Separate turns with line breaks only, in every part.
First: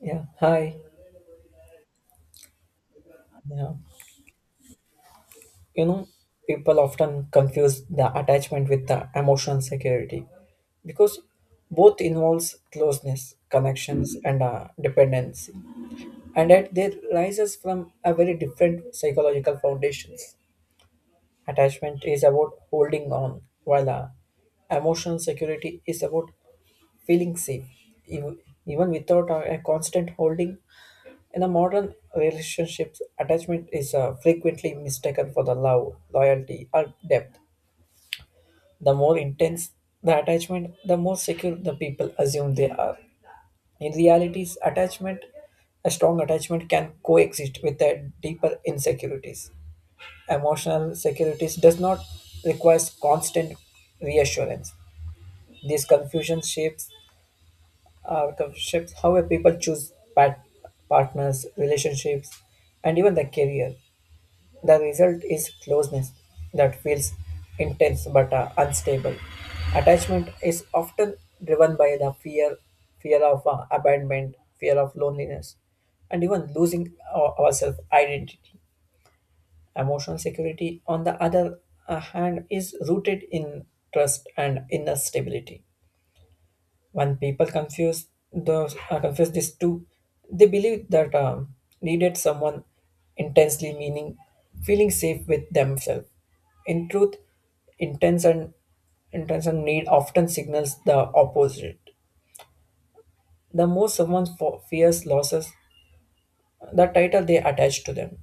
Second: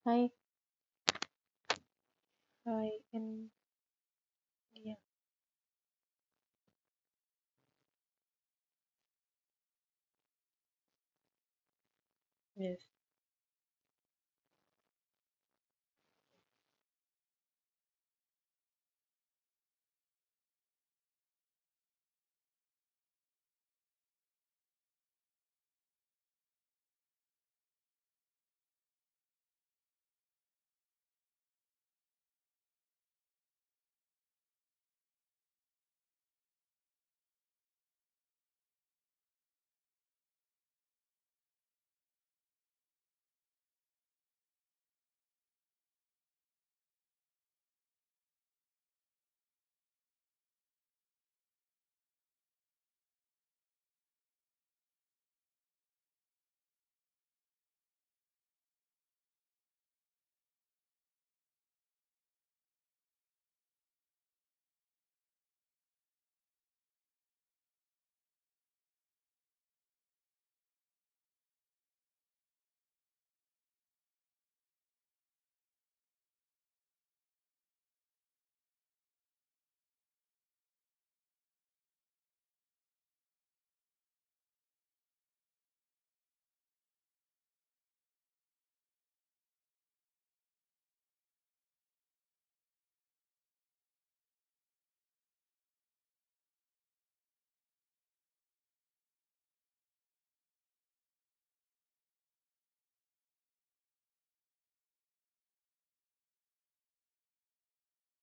Yeah,
Hi,
hi.
hi, and
Yeah.
yeah,
You know, people often confuse the attachment with the emotional security because both involves
yes,
closeness, connections, and dependency, and that they rises from a very different psychological foundations. Attachment is about holding on, while emotional security is about feeling safe, even, even without a constant holding. In a modern relationships, attachment is frequently mistaken for the love, loyalty, or depth. The more intense the attachment, the more secure the people assume they are. In reality, a strong attachment can coexist with a deeper insecurities. Emotional securities does not require constant reassurance. This confusion uh, shapes how a people choose partners, relationships, and even the career. The result is closeness that feels intense but unstable. Attachment is often driven by the fear of abandonment, fear of loneliness, and even losing our self identity. Emotional security, on the other hand, is rooted in trust and inner stability when people confuse those confuse these two. They believe that needed someone intensely meaning feeling safe with themselves in truth intense and intense and need often signals the opposite. The more someone fears losses, the title they attach to them.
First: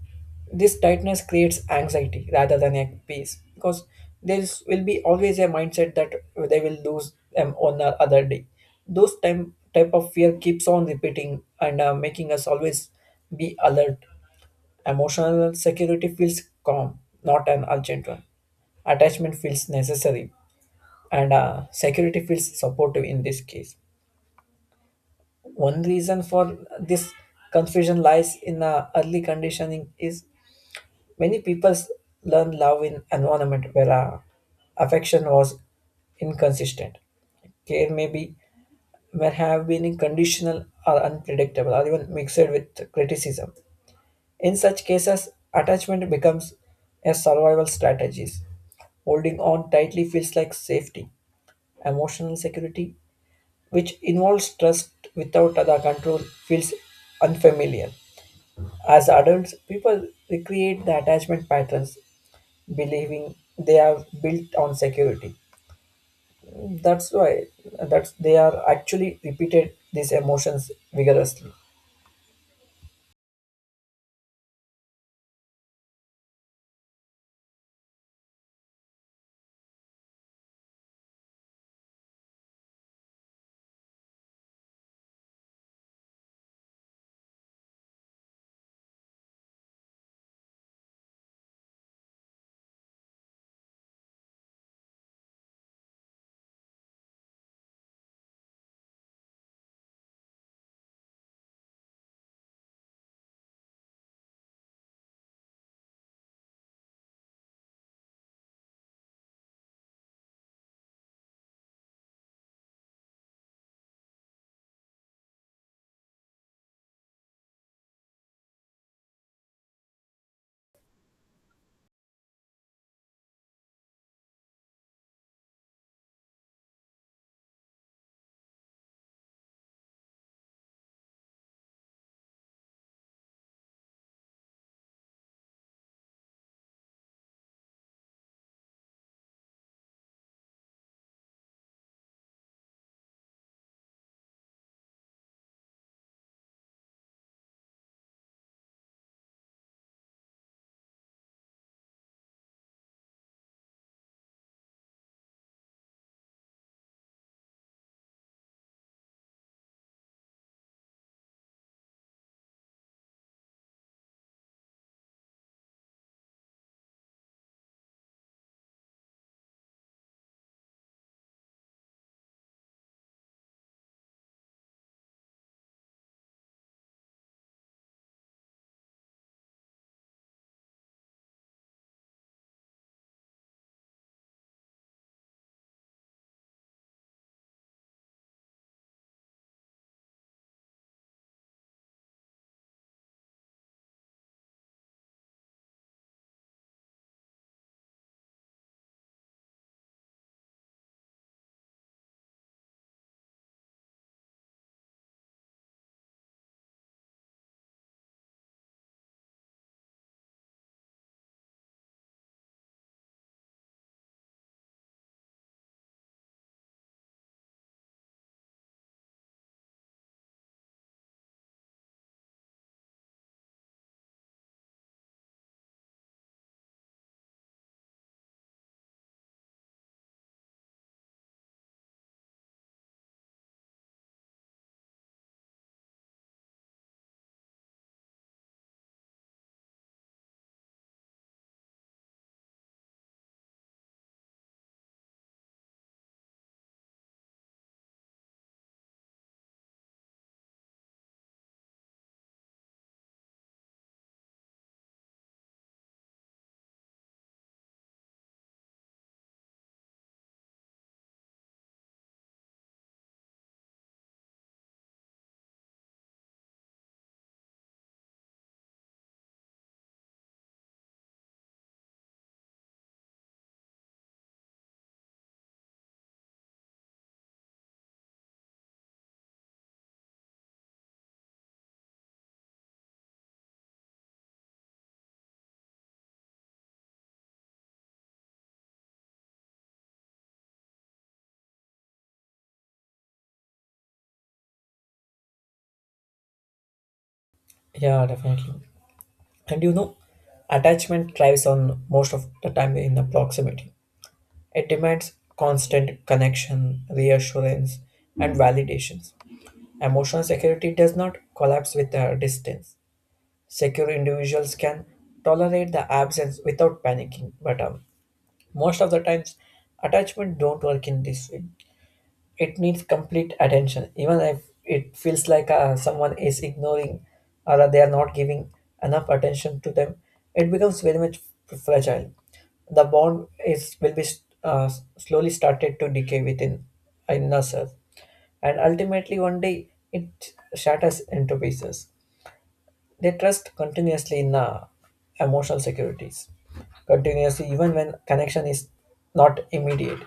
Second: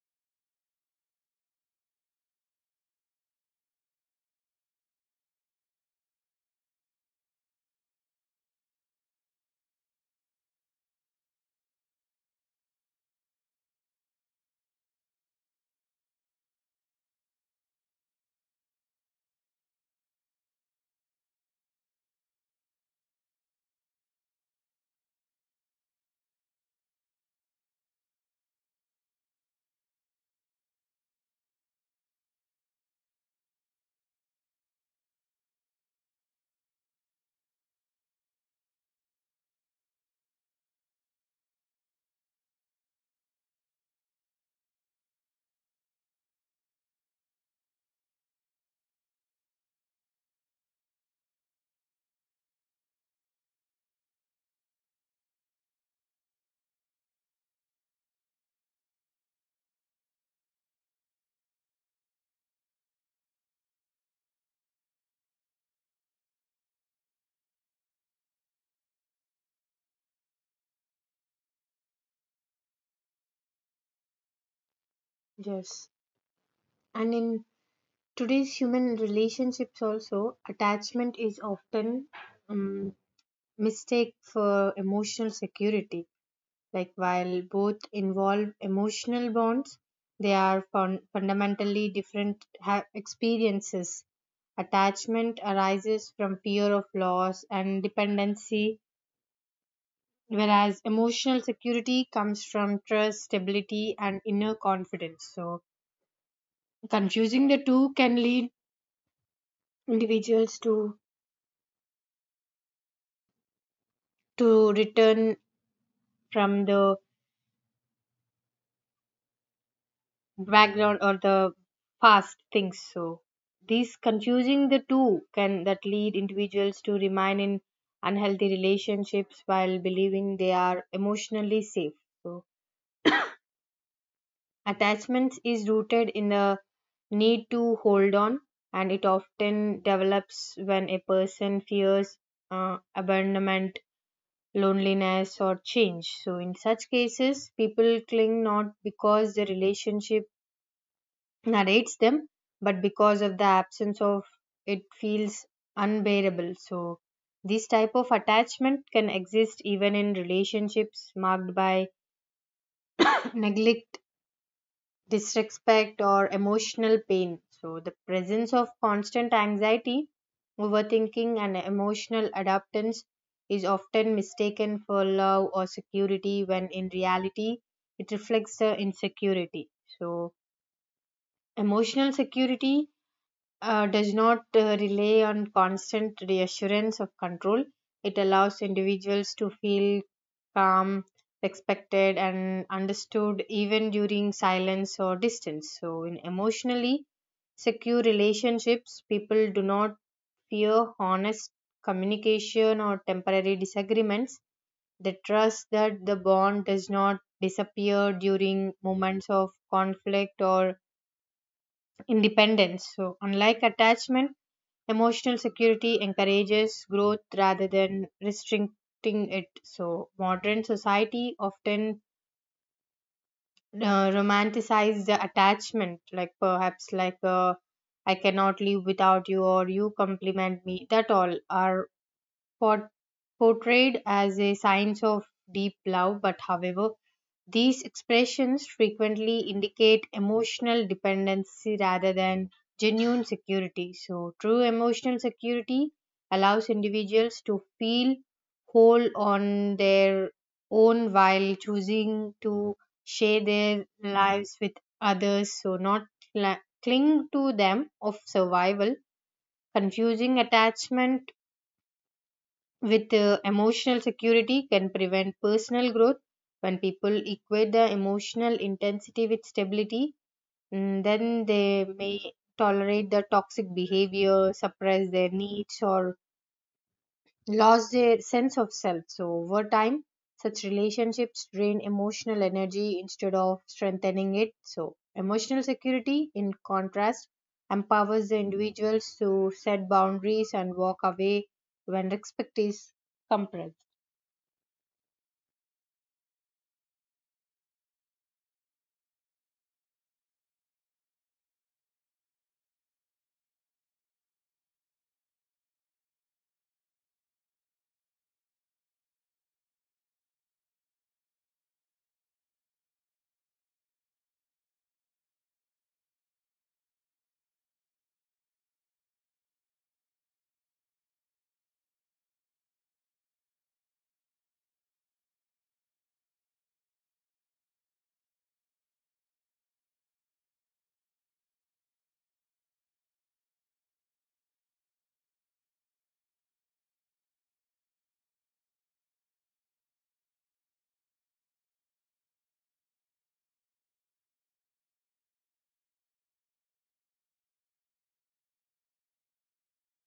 This tightness creates anxiety rather than a peace because there will be always a mindset that they will lose them on the other day. Those time type of fear keeps on repeating and making us always be alert. Emotional security feels calm, not an urgent one. Attachment feels necessary, and security feels supportive in this case. One reason for this confusion lies in early conditioning is many people learn love in environment where affection was inconsistent. Care may have been conditional or unpredictable or even mixed with criticism. In such cases, attachment becomes a survival strategy. Holding on tightly feels like safety. Emotional security, which involves trust without other control, feels unfamiliar. As adults, people recreate the attachment patterns, believing they are built on security. That's why that's they are actually repeated these emotions vigorously.
yes. And in today's human relationships, also, attachment is often um, mistake for emotional security. Like, while both involve emotional bonds, they are fundamentally different experiences. Attachment arises from fear of loss and dependency, whereas emotional security comes from trust, stability, and inner confidence. So, confusing the two can lead individuals to return from the background or the past things. So, these confusing the two can that lead individuals to remain in unhealthy relationships while believing they are emotionally safe. So, attachment is rooted in the need to hold on, and it often develops when a person fears abandonment, loneliness, or change. So, in such cases, people cling not because the relationship narrates them, but because of the absence of it feels unbearable. So, this type of attachment can exist even in relationships marked by neglect, disrespect, or emotional pain. So, the presence of constant anxiety, overthinking, and emotional adaptance is often mistaken for love or security when in reality it reflects the insecurity. So, emotional security does not rely on constant reassurance of control. It allows individuals to feel calm, respected, and understood even during silence or distance. So, in emotionally secure relationships, people do not fear honest communication or temporary disagreements. They trust that the bond does not disappear during moments of conflict or independence. So, unlike attachment, emotional security encourages growth rather than restricting it. So, modern society often romanticize the attachment, like perhaps like I cannot live without you or you compliment me. That all are por- portrayed as a signs of deep love, but however, these expressions frequently indicate emotional dependency rather than genuine security. So, true emotional security allows individuals to feel whole on their own while choosing to share their lives with others, so not cla cling to them of survival. Confusing attachment with emotional security can prevent personal growth. When people equate the emotional intensity with stability, then they may tolerate the toxic behavior, suppress their needs, or lose their sense of self. So over time such relationships drain emotional energy instead of strengthening it. So emotional security, in contrast, empowers the individuals to set boundaries and walk away when respect is compressed.
Yeah, definitely. And you know, attachment thrives on most of the time in the proximity. It demands constant connection, reassurance, and validations. Emotional security does not collapse with distance. Secure individuals can tolerate the absence without panicking, but most of the times, attachment don't work in this way. It needs complete attention even if it feels like someone is ignoring or they are not giving enough attention to them. It becomes very much fragile. The bond is will be uh, slowly started to decay within in ourselves, and ultimately one day it shatters into pieces. They trust continuously in emotional securities continuously even when connection is not immediate.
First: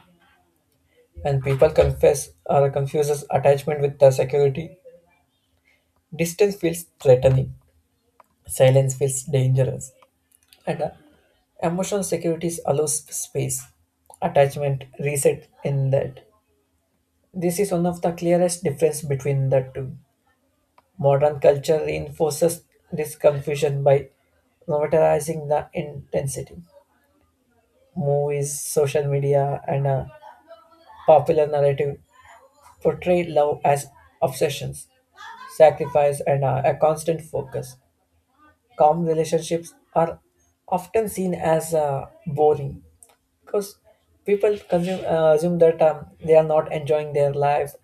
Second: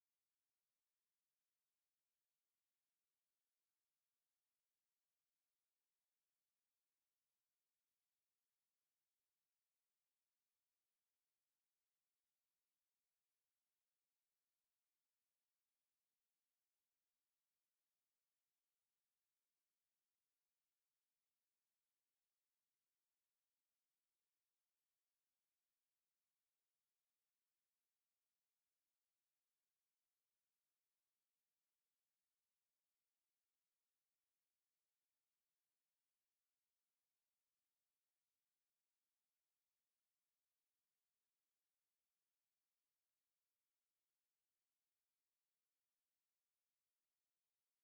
And people confess or confuses attachment with the security. Distance feels threatening, silence feels dangerous, and emotional security allows space. Attachment reset in that. This is one of the clearest difference between the two. Modern culture reinforces this confusion by normalizing the intensity. Movies, social media, and popular narrative portray love as obsessions, sacrifice, and a constant focus. Calm relationships are often seen as boring because people assume that they are not enjoying their life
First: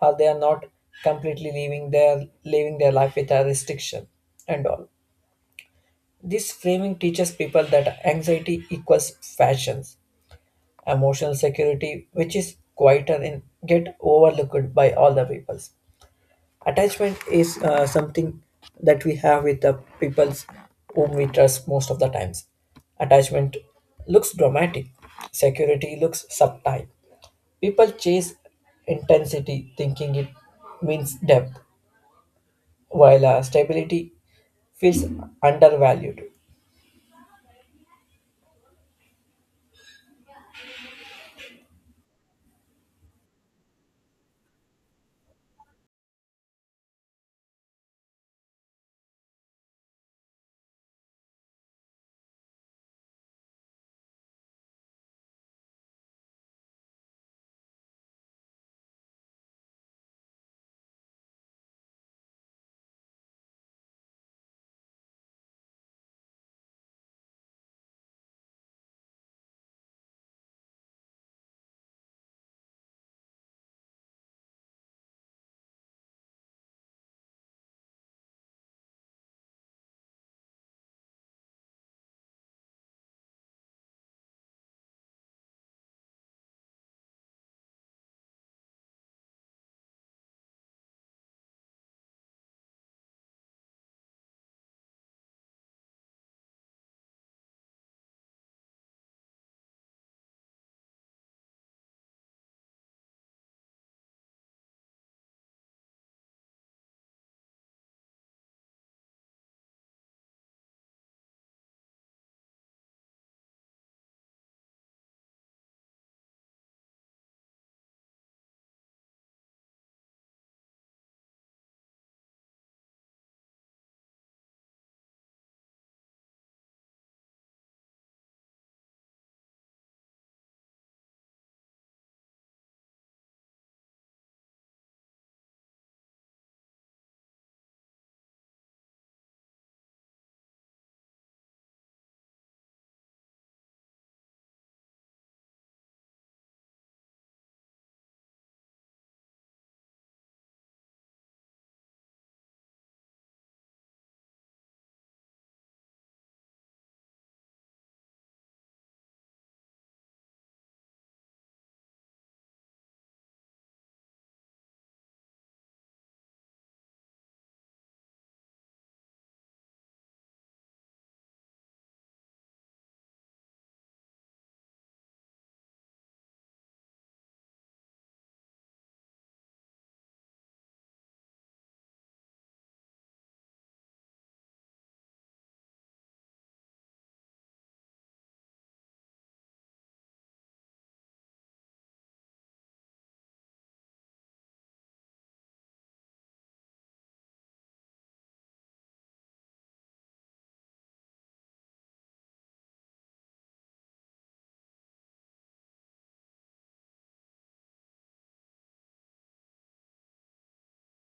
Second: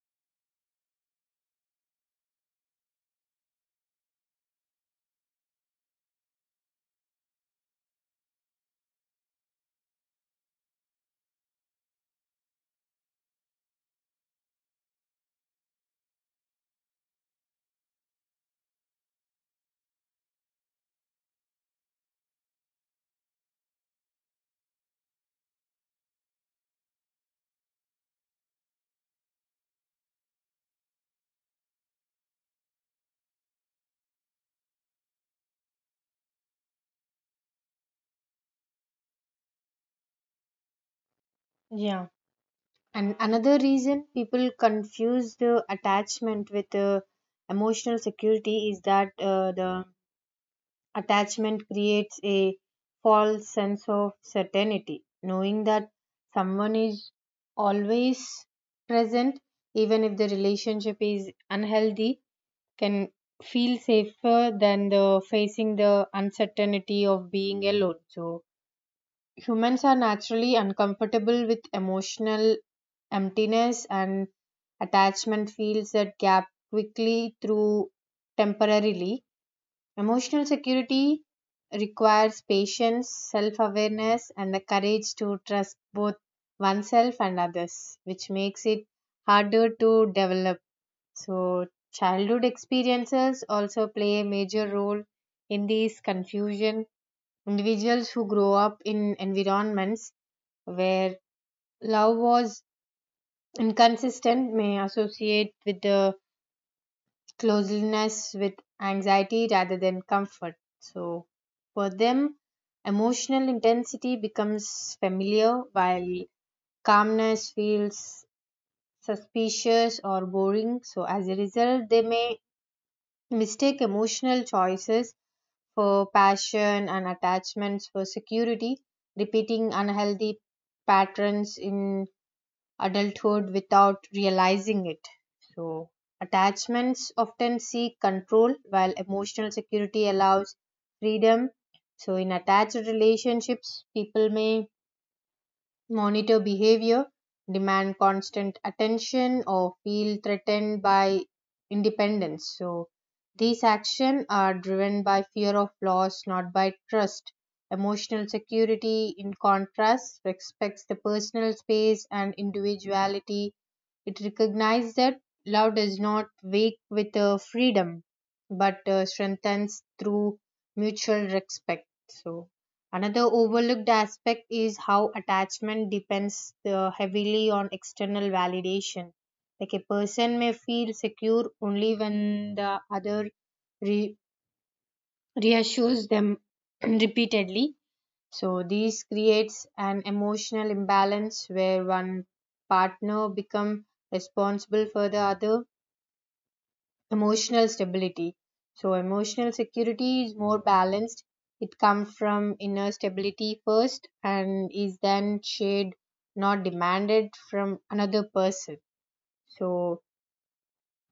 or they are not completely living their life with a restriction and all. This framing teaches people that anxiety equals fashion. Emotional security, which is quieter and get overlooked by all the peoples. Attachment is something that we have with the peoples whom we trust most of the times. Attachment looks dramatic, security looks subtle. People chase intensity, thinking it means depth, while stability feels undervalued.
Yeah, and another reason people confuse the attachment with emotional security is that the attachment creates a false sense of certainty. Knowing that someone is always present, even if the relationship is unhealthy, can feel safer than the facing the uncertainty of being alone. So, humans are naturally uncomfortable with emotional emptiness, and attachment fills that gap quickly through temporarily. Emotional security requires patience, self-awareness, and the courage to trust both oneself and others, which makes it harder to develop. So childhood experiences also play a major role in this confusion. Individuals who grow up in environments where love was inconsistent may associate with the closeness with anxiety rather than comfort. So, for them, emotional intensity becomes familiar while calmness feels suspicious or boring. So, as a result, they may mistake emotional choices for passion and attachments for security, repeating unhealthy patterns in adulthood without realizing it. So, attachments often seek control while emotional security allows freedom. So, in attached relationships, people may monitor behavior, demand constant attention, or feel threatened by independence. So, these actions are driven by fear of loss, not by trust. Emotional security, in contrast, respects the personal space and individuality. It recognizes that love does not wake with freedom but strengthens through mutual respect. So, another overlooked aspect is how attachment depends heavily on external validation. Like, a person may feel secure only when the other re- reassures them repeatedly. So, this creates an emotional imbalance where one partner becomes responsible for the other emotional stability. So emotional security is more balanced. It comes from inner stability first and is then shared, not demanded from another person. So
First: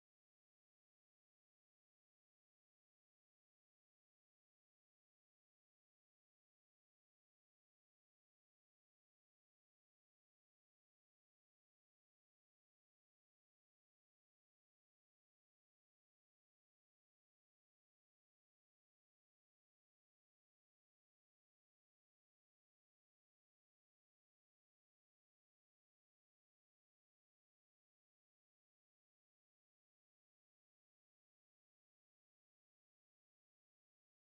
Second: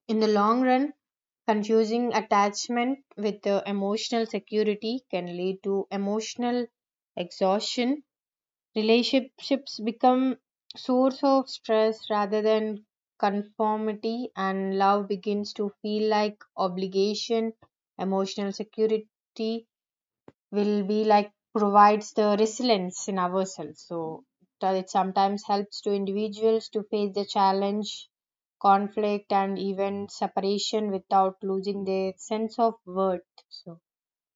in the long run, confusing attachment with the emotional security can lead to emotional exhaustion. Relationships become source of stress rather than conformity, and love begins to feel like obligation. Emotional security will be like provides the resilience in ourselves, so that it sometimes helps to individuals to face the challenge, conflict, and even separation without losing their sense of worth. So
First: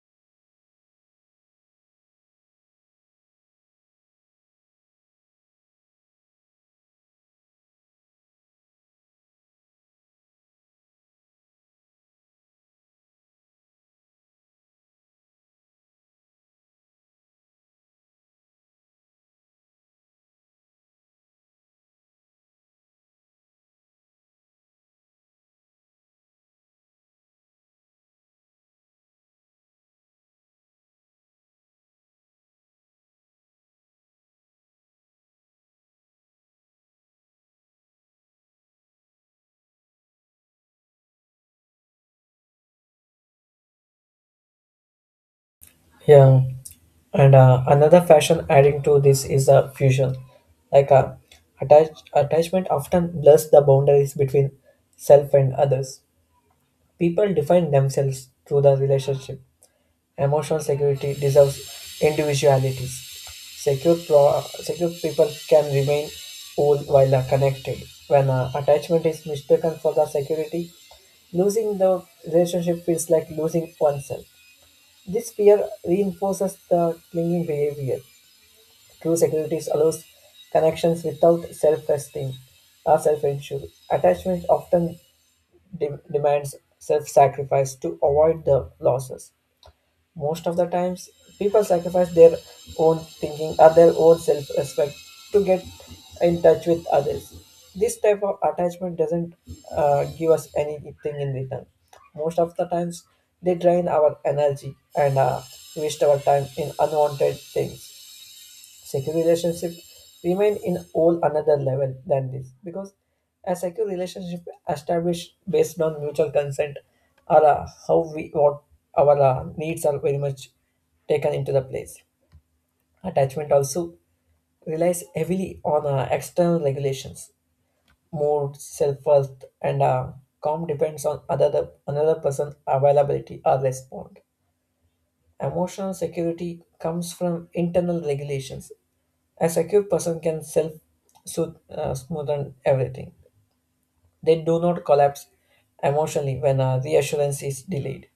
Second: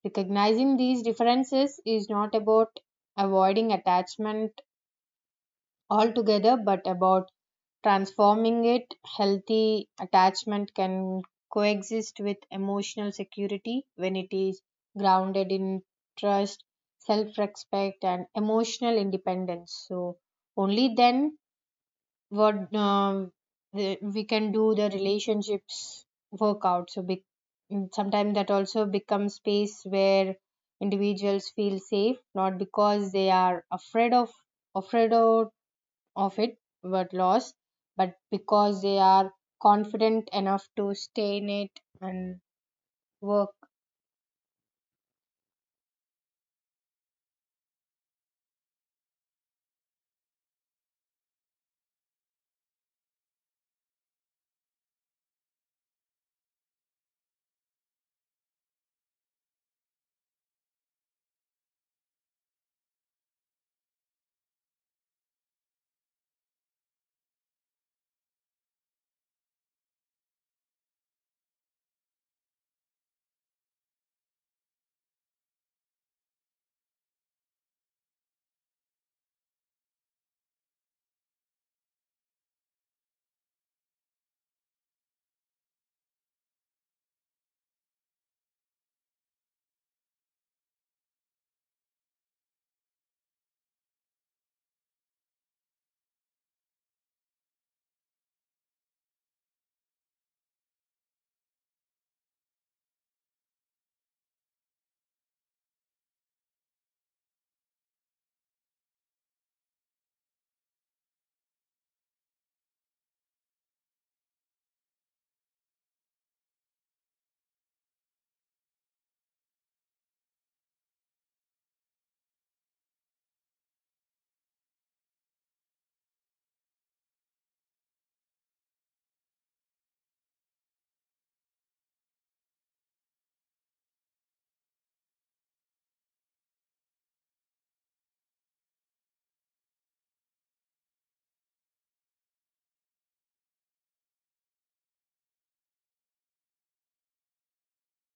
recognizing these differences is not about avoiding attachment altogether, but about transforming it. Healthy attachment can coexist with emotional security when it is grounded in trust, self respect, and emotional independence. So, only then what we can do the relationships work out. So, sometimes that also becomes space where individuals feel safe not because they are afraid of of it were lost, but because they are confident enough to stay in it and work.
Yeah, and another fashion adding to this is a fusion, like attachment often blurs the boundaries between self and others. People define themselves through the relationship. Emotional security deserves individualities. Secure people can remain whole while connected. When attachment is mistaken for the security, losing the relationship feels like losing oneself. This fear reinforces the clinging behavior. True security allows connections without self-esteem or self-insure. Attachment often demands self-sacrifice to avoid the losses. Most of the times, people sacrifice their own thinking or their own self respect to get in touch with others. This type of attachment doesn't give us anything in return. Most of the times, they drain our energy and waste our time in unwanted things. Secure relationship remain in all another level than this because a secure relationship established based on mutual consent or how we what our needs are very much taken into the place. Attachment also relies heavily on external regulations, mood, self-worth, and calm depends on other another person availability or respond. Emotional security comes from internal regulations. A secure person can smoothen everything. They do not collapse emotionally when a reassurance is delayed.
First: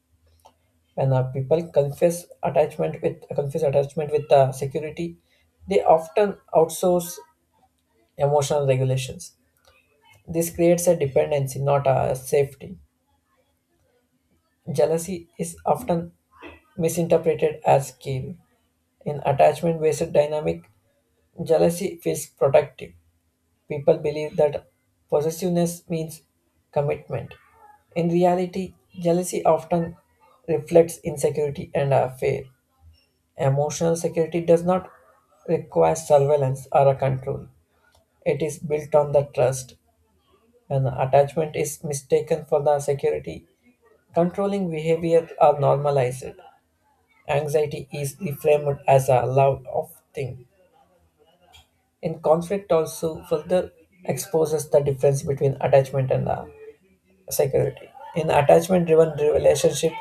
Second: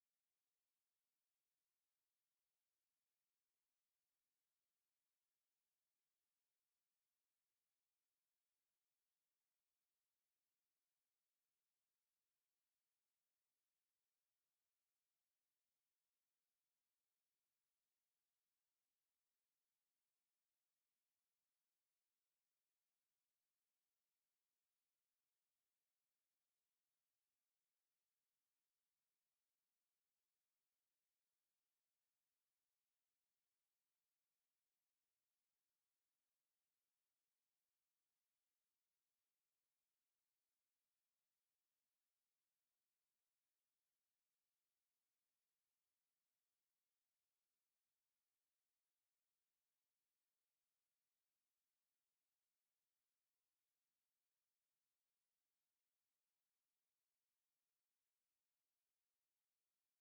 When people confess attachment with security, they often outsource emotional regulations. This creates a dependency, not a safety. Jealousy is often misinterpreted as care. In attachment based dynamic, jealousy feels protective. People believe that possessiveness means commitment. In reality, jealousy often reflects insecurity and a fear. Emotional security does not require surveillance or a control. It is built on the trust, and attachment is mistaken for the security. Controlling behavior are normalized. Anxiety is reframed as a love of things. In conflict also further exposes the difference between attachment and security. In attachment driven relationship,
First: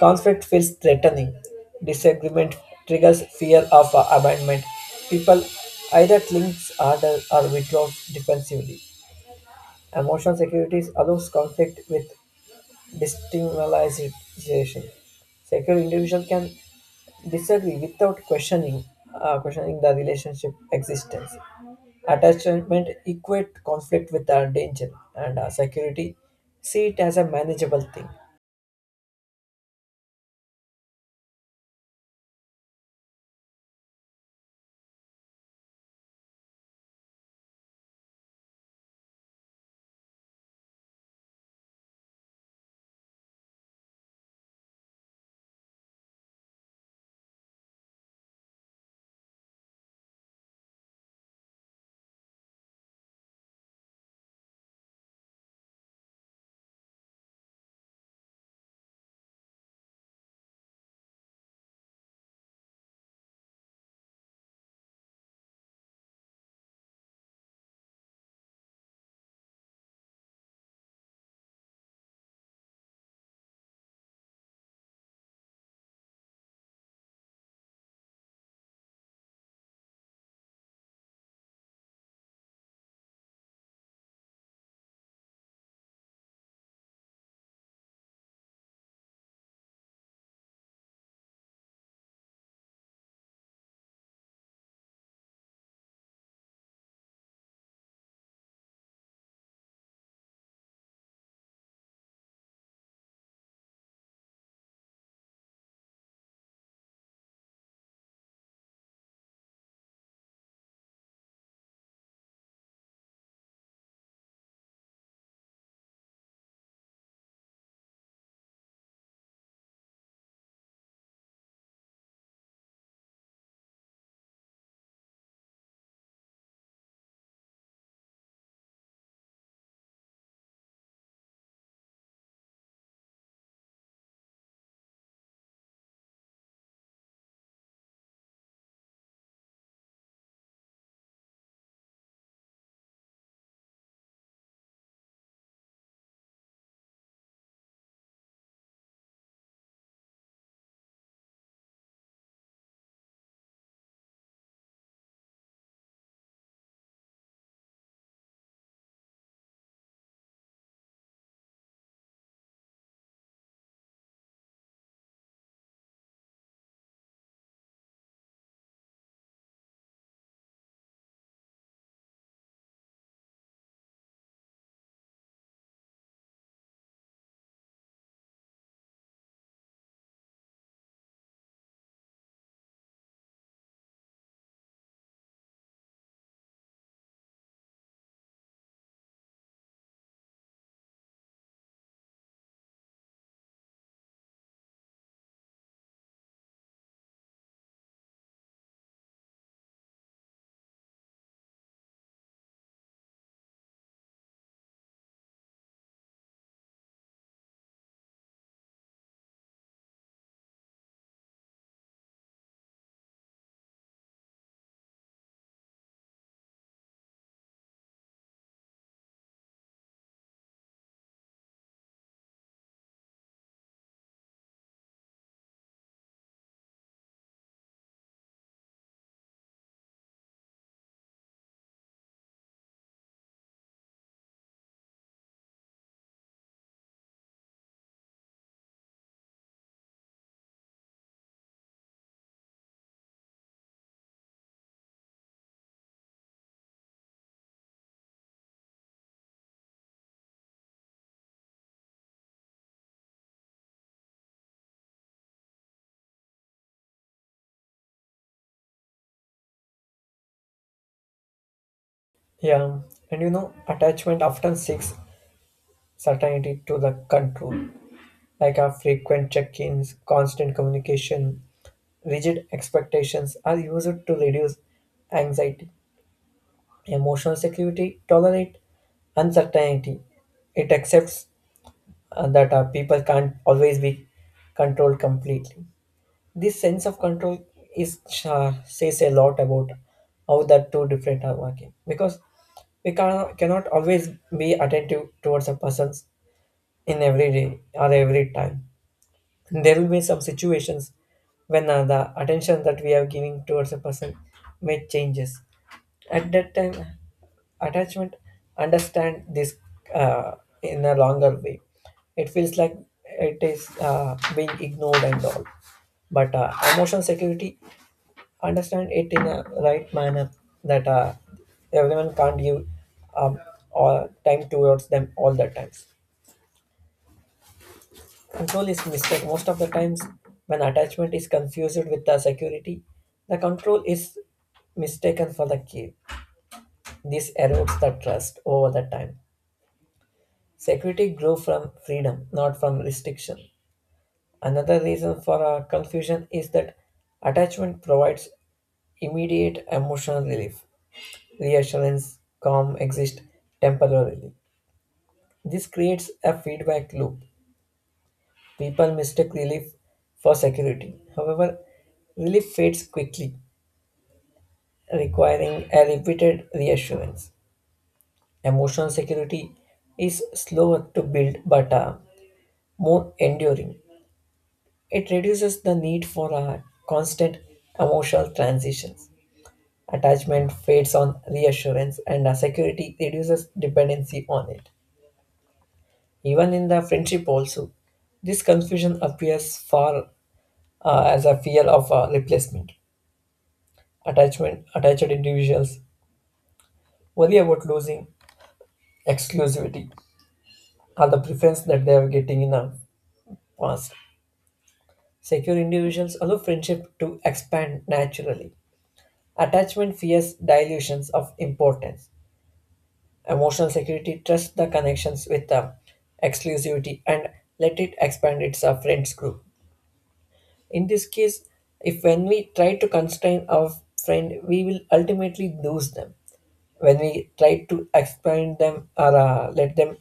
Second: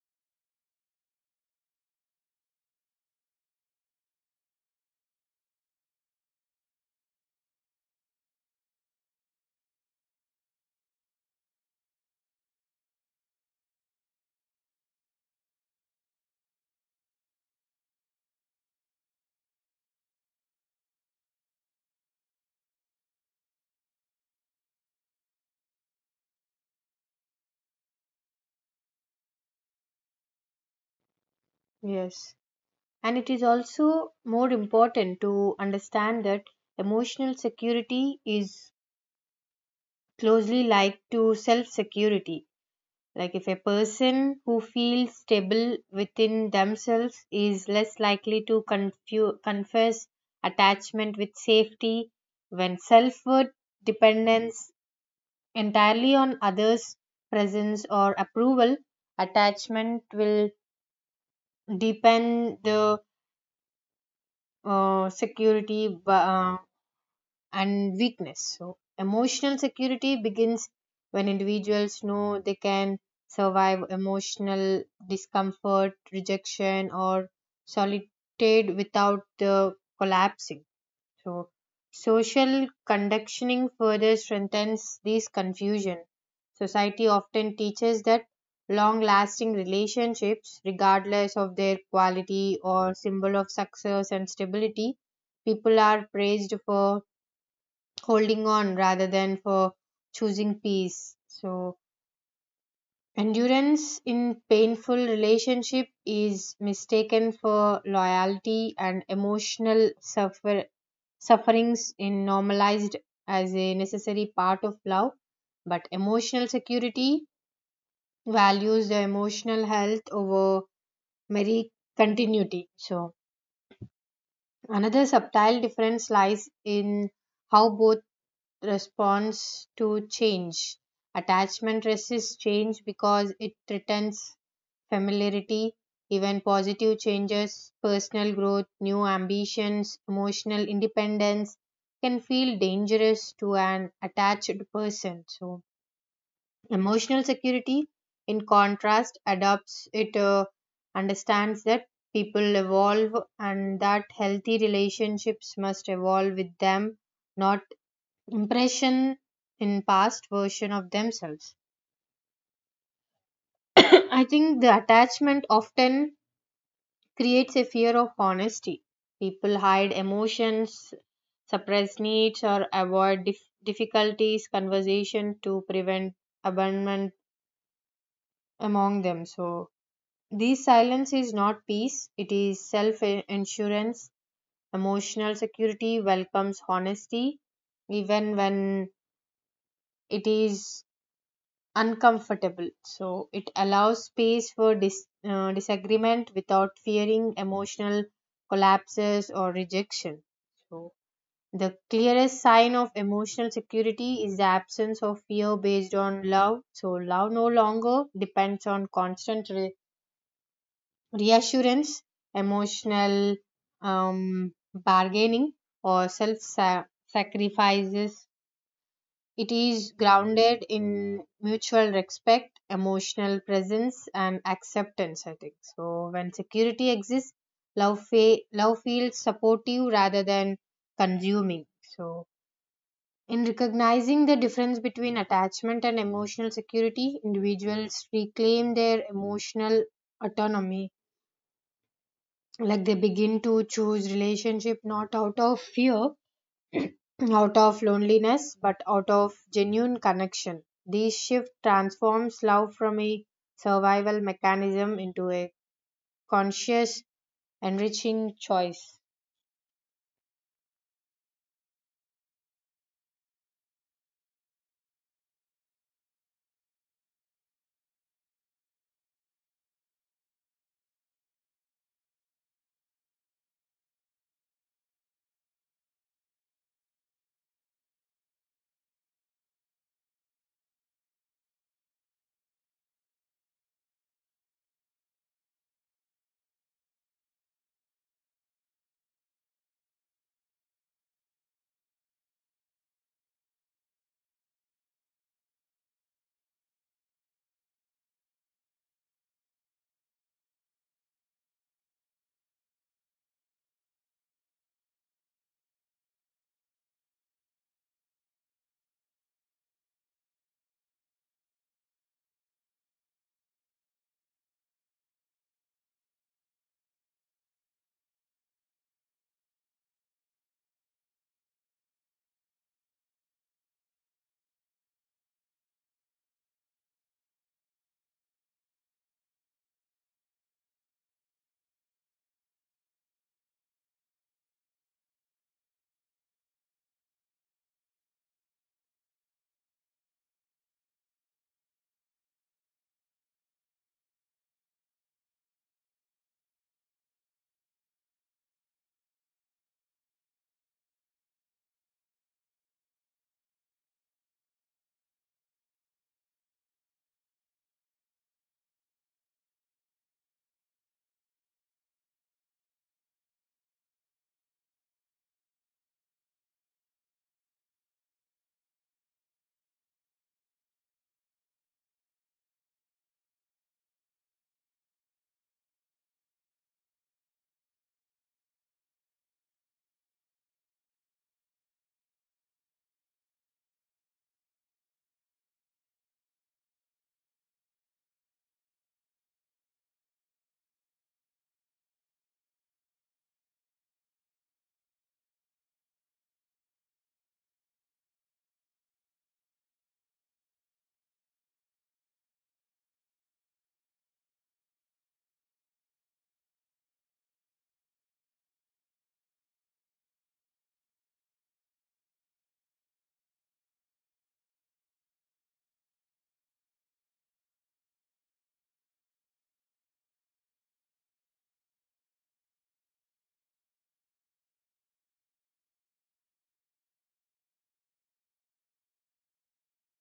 conflict feels threatening. Disagreement triggers fear of abandonment. People either cling harder or withdraw defensively. Emotional security allows conflict with destigmatization. Secular individuals can disagree without questioning the relationship existence. Attachment equate conflict with danger and security. See it as a manageable thing.
Yes. And it is also more important to understand that emotional security is closely linked to self security. Like, if a person who feels stable within themselves is less likely to confess attachment with safety, when self worth dependence entirely on others' presence or approval, attachment will deepen the security and weakness. So, emotional security begins when individuals know they can survive emotional discomfort, rejection, or solitude without the collapsing. So, social conditioning further strengthens this confusion. Society often teaches that long lasting relationships, regardless of their quality or symbol of success and stability, people are praised for holding on rather than for choosing peace. So, endurance in painful relationship is mistaken for loyalty, and emotional suffer sufferings in normalized as a necessary part of love, but emotional security values the emotional health over mere continuity. So another subtle difference lies in how both responds to change. Attachment resists change because it threatens familiarity. Even positive changes, personal growth, new ambitions, emotional independence can feel dangerous to an attached person. So, emotional security, in contrast, adopts it. Understands that people evolve and that healthy relationships must evolve with them, not impression in past version of themselves. I think the attachment often creates a fear of honesty. People hide emotions, suppress needs, or avoid difficulties, conversation to prevent abandonment among them. So, this silence is not peace, it is self insurance. Emotional security welcomes honesty, even when it is uncomfortable. So it allows space for disagreement without fearing emotional collapses or rejection. So the clearest sign of emotional security is the absence of fear based on love. So love no longer depends on constant reassurance, emotional bargaining, or self sacrifices. It is grounded in mutual respect, emotional presence, and acceptance, I think. So, when security exists, love, love feels supportive rather than consuming. So, in recognizing the difference between attachment and emotional security, individuals reclaim their emotional autonomy. Like, they begin to choose relationship not out of fear, out of loneliness, but out of genuine connection. This shift transforms love from a survival mechanism into a conscious, enriching choice.
Yeah, and you know, attachment often seeks certainty to the control, like our frequent check-ins, constant communication, rigid expectations are used to reduce anxiety. Emotional security tolerate uncertainty. It accepts that people can't always be controlled completely. This sense of control is says a lot about how the two different are working because cannot always be attentive towards a person in every day or every time. There will be some situations when the attention that we are giving towards a person may changes. At that time attachment understand this uh, in a longer way. It feels like it is being ignored and all, but emotional security understand it in a right manner that everyone can't give um, all time towards them all the times. Control is mistake. Most of the times, when attachment is confused with the security, the control is mistaken for the key. This erodes the trust over the time. Security grew from freedom, not from restriction. Another reason for confusion is that attachment provides immediate emotional relief. Reassurance, calm exist temporarily. This creates a feedback loop. People mistake relief for security. However, relief fades quickly, requiring a repeated reassurance. Emotional security is slower to build but more enduring. It reduces the need for constant emotional transitions. Attachment fades on reassurance and security reduces dependency on it. Even in the friendship also, this confusion appears far as a fear of replacement. Attachment Attached individuals worry about losing exclusivity or the preference that they are getting in the past. Secure individuals allow friendship to expand naturally. Attachment fears dilutions of importance. Emotional security trusts the connections with the exclusivity and let it expand its friends group. In this case, if when we try to constrain our friend, we will ultimately lose them. When we try to explain them or let them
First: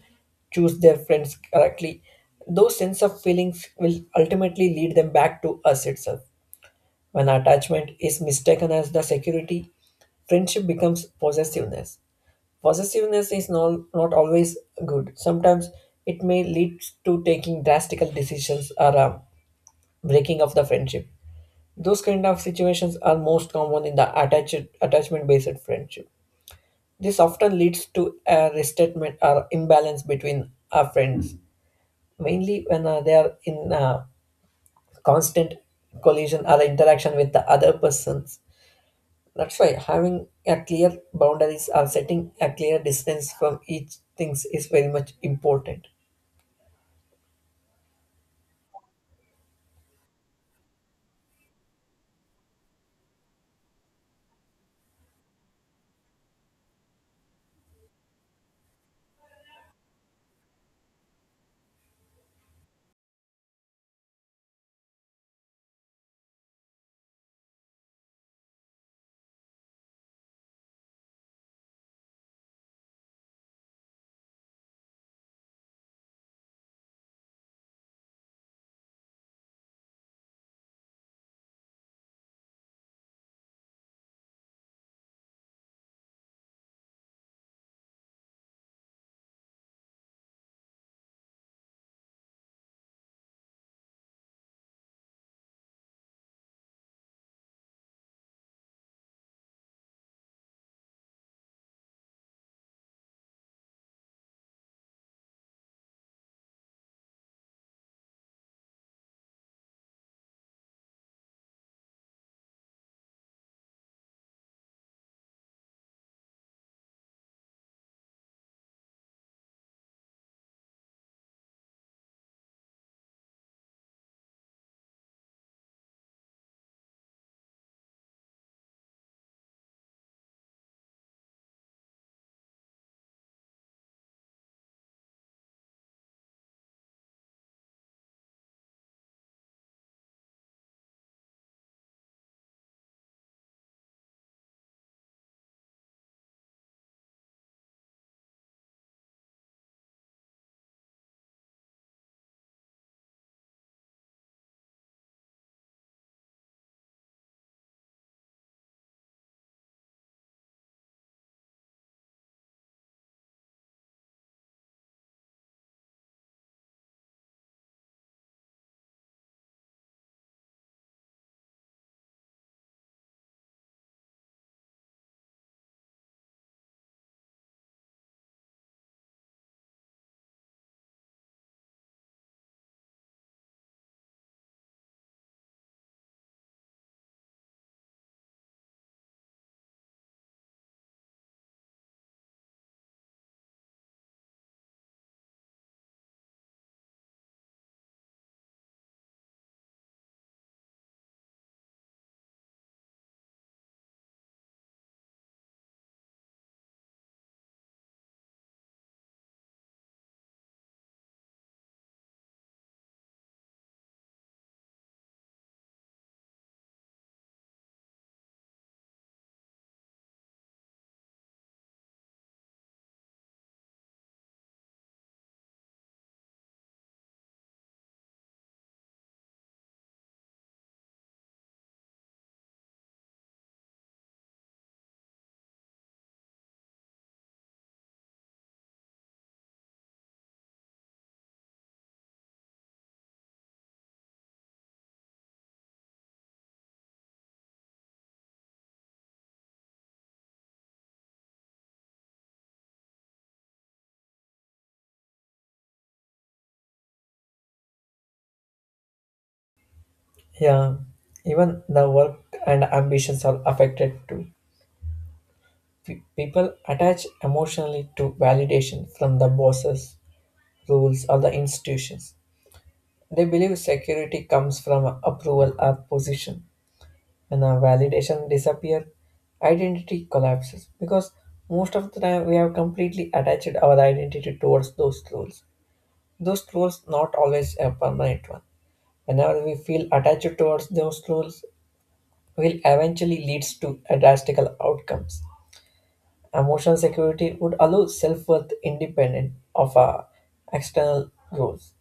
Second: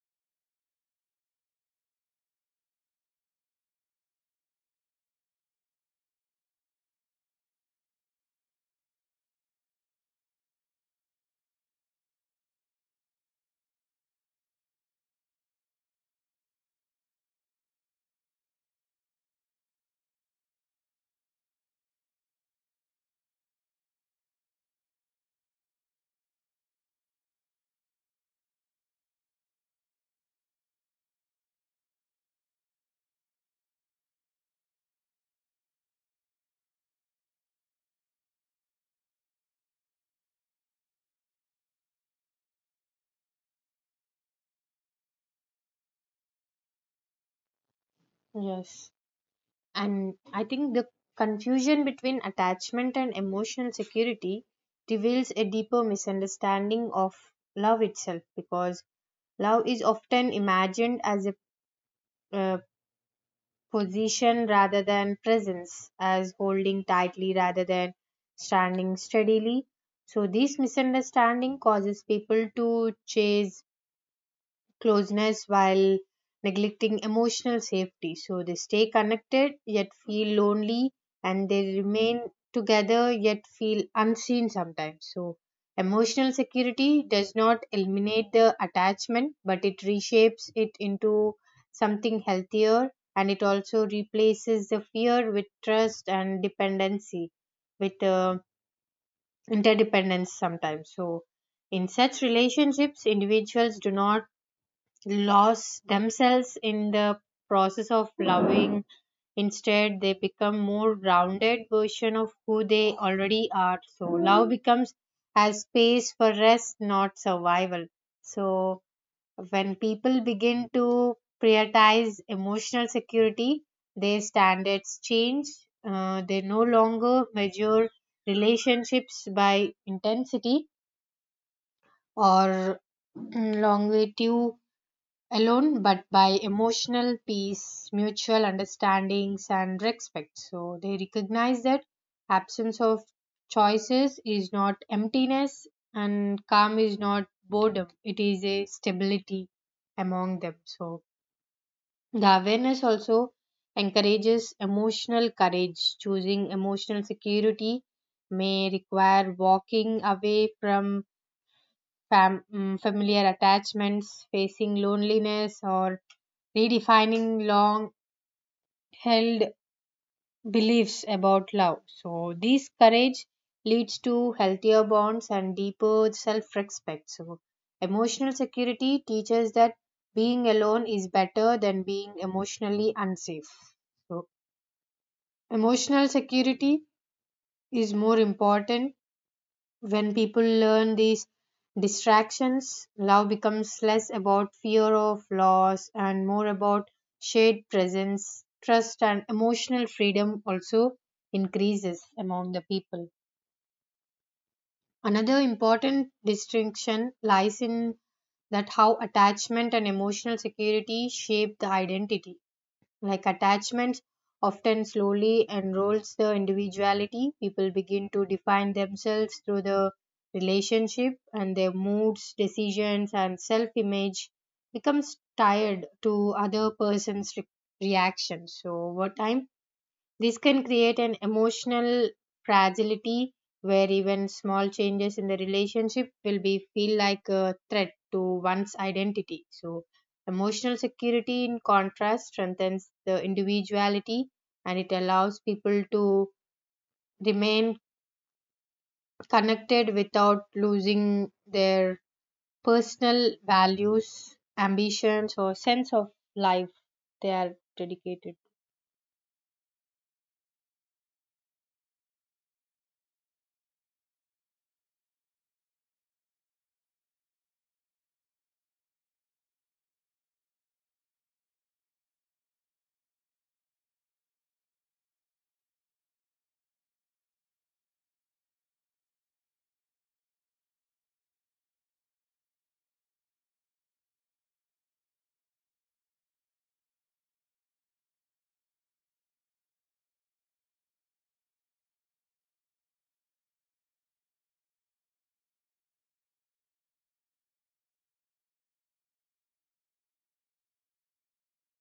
choose their friends correctly, those sense of feelings will ultimately lead them back to us itself. When attachment is mistaken as the security, friendship becomes possessiveness. Possessiveness is not always good. Sometimes it may lead to taking drastical decisions or breaking of the friendship. Those kind of situations are most common in the attached attachment based friendship. This often leads to a restatement or imbalance between our friends, mainly when they are in constant collision or interaction with the other persons. That's why having a clear boundaries or setting a clear distance from each things is very much important.
Yes. And I think the confusion between attachment and emotional security reveals a deeper misunderstanding of love itself, because love is often imagined as a uh, position rather than presence, as holding tightly rather than standing steadily. So, this misunderstanding causes people to chase closeness while neglecting emotional safety. So they stay connected yet feel lonely, and they remain together yet feel unseen sometimes. So emotional security does not eliminate the attachment, but it reshapes it into something healthier, and it also replaces the fear with trust and dependency with interdependence sometimes. So in such relationships, individuals do not lost themselves in the process of loving. Instead, they become more grounded version of who they already are. So love becomes a space for rest, not survival. So when people begin to prioritize emotional security, their standards change. They no longer measure relationships by intensity or longevity alone, but by emotional peace, mutual understandings, and respect. So they recognize that absence of choices is not emptiness, and calm is not boredom, it is a stability among them. So the awareness also encourages emotional courage. Choosing emotional security may require walking away from familiar attachments, facing loneliness, or redefining long held beliefs about love. So, this courage leads to healthier bonds and deeper self respect. So, emotional security teaches that being alone is better than being emotionally unsafe. So, emotional security is more important. When people learn these distractions, love becomes less about fear of loss and more about shared presence, trust, and emotional freedom also increases among the people. Another important distinction lies in that how attachment and emotional security shape the identity. Like, attachments often slowly enrolls the individuality. People begin to define themselves through the relationship, and their moods, decisions, and self image becomes tied to other person's reactions. So over time this can create an emotional fragility where even small changes in the relationship will be feel like a threat to one's identity. So emotional security, in contrast, strengthens the individuality, and it allows people to remain connected without losing their personal values, ambitions, or sense of life they are dedicated.
Yeah, even the work and ambitions are affected too. People attach emotionally to validation from the bosses, rules, or the institutions. They believe security comes from approval or position. When our validation disappears, identity collapses because most of the time we have completely attached our identity towards those roles. Those roles not always a permanent one. Whenever we feel attached towards those roles, will eventually leads to a drastical outcomes. Emotional security would allow self-worth independent of our external roles.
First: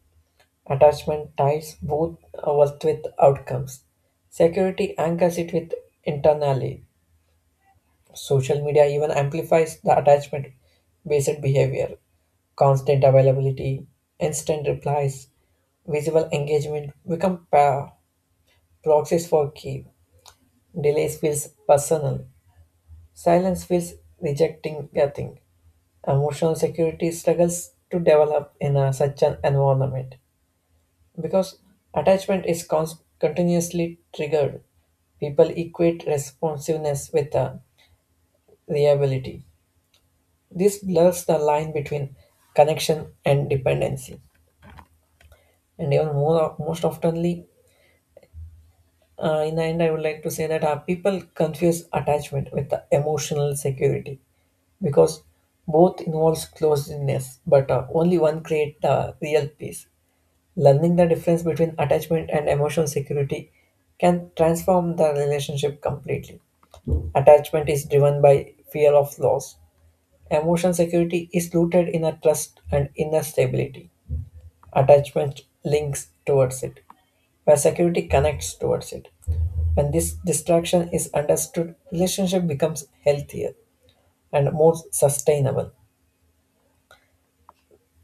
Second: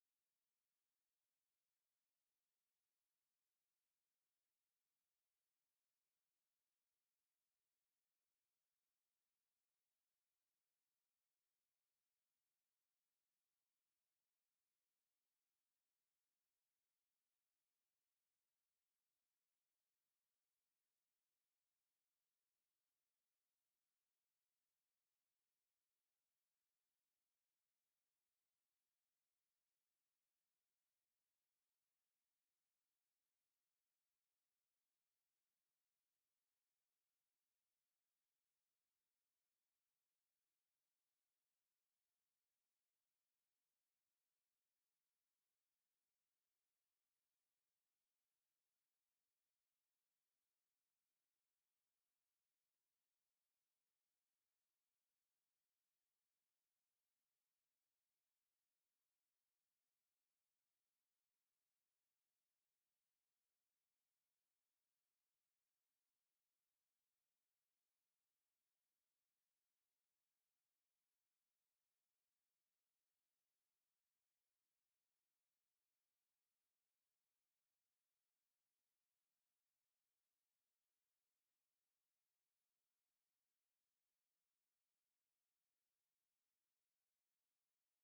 Attachment ties both worth with outcomes. Security anchors it with internally. Social media even amplifies the attachment based behavior. Constant availability, instant replies, visible engagement become proxies for key. Delays feels personal. Silence feels rejecting nothing. Emotional security struggles to develop in such an environment. Because attachment is continuously triggered, people equate responsiveness with reliability. This blurs the line between connection and dependency. And even more, most oftenly, in the end, I would like to say that people confuse attachment with the emotional security because both involves closeness, but only one creates the real peace. Learning the difference between attachment and emotional security can transform the relationship completely. Attachment is driven by fear of loss. Emotional security is rooted in a trust and inner stability. Attachment links towards it, where security connects towards it. When this distraction is understood, relationship becomes healthier and more sustainable.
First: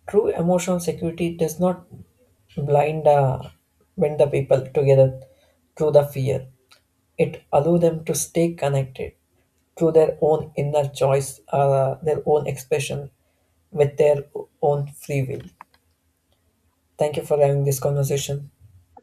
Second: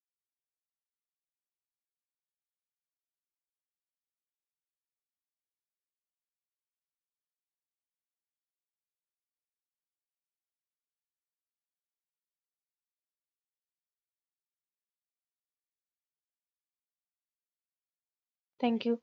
True emotional security does not blind bind the people together through the fear. It allows them to stay connected through their own inner their own expression, with their own free will. Thank you for having this conversation.
Thank you.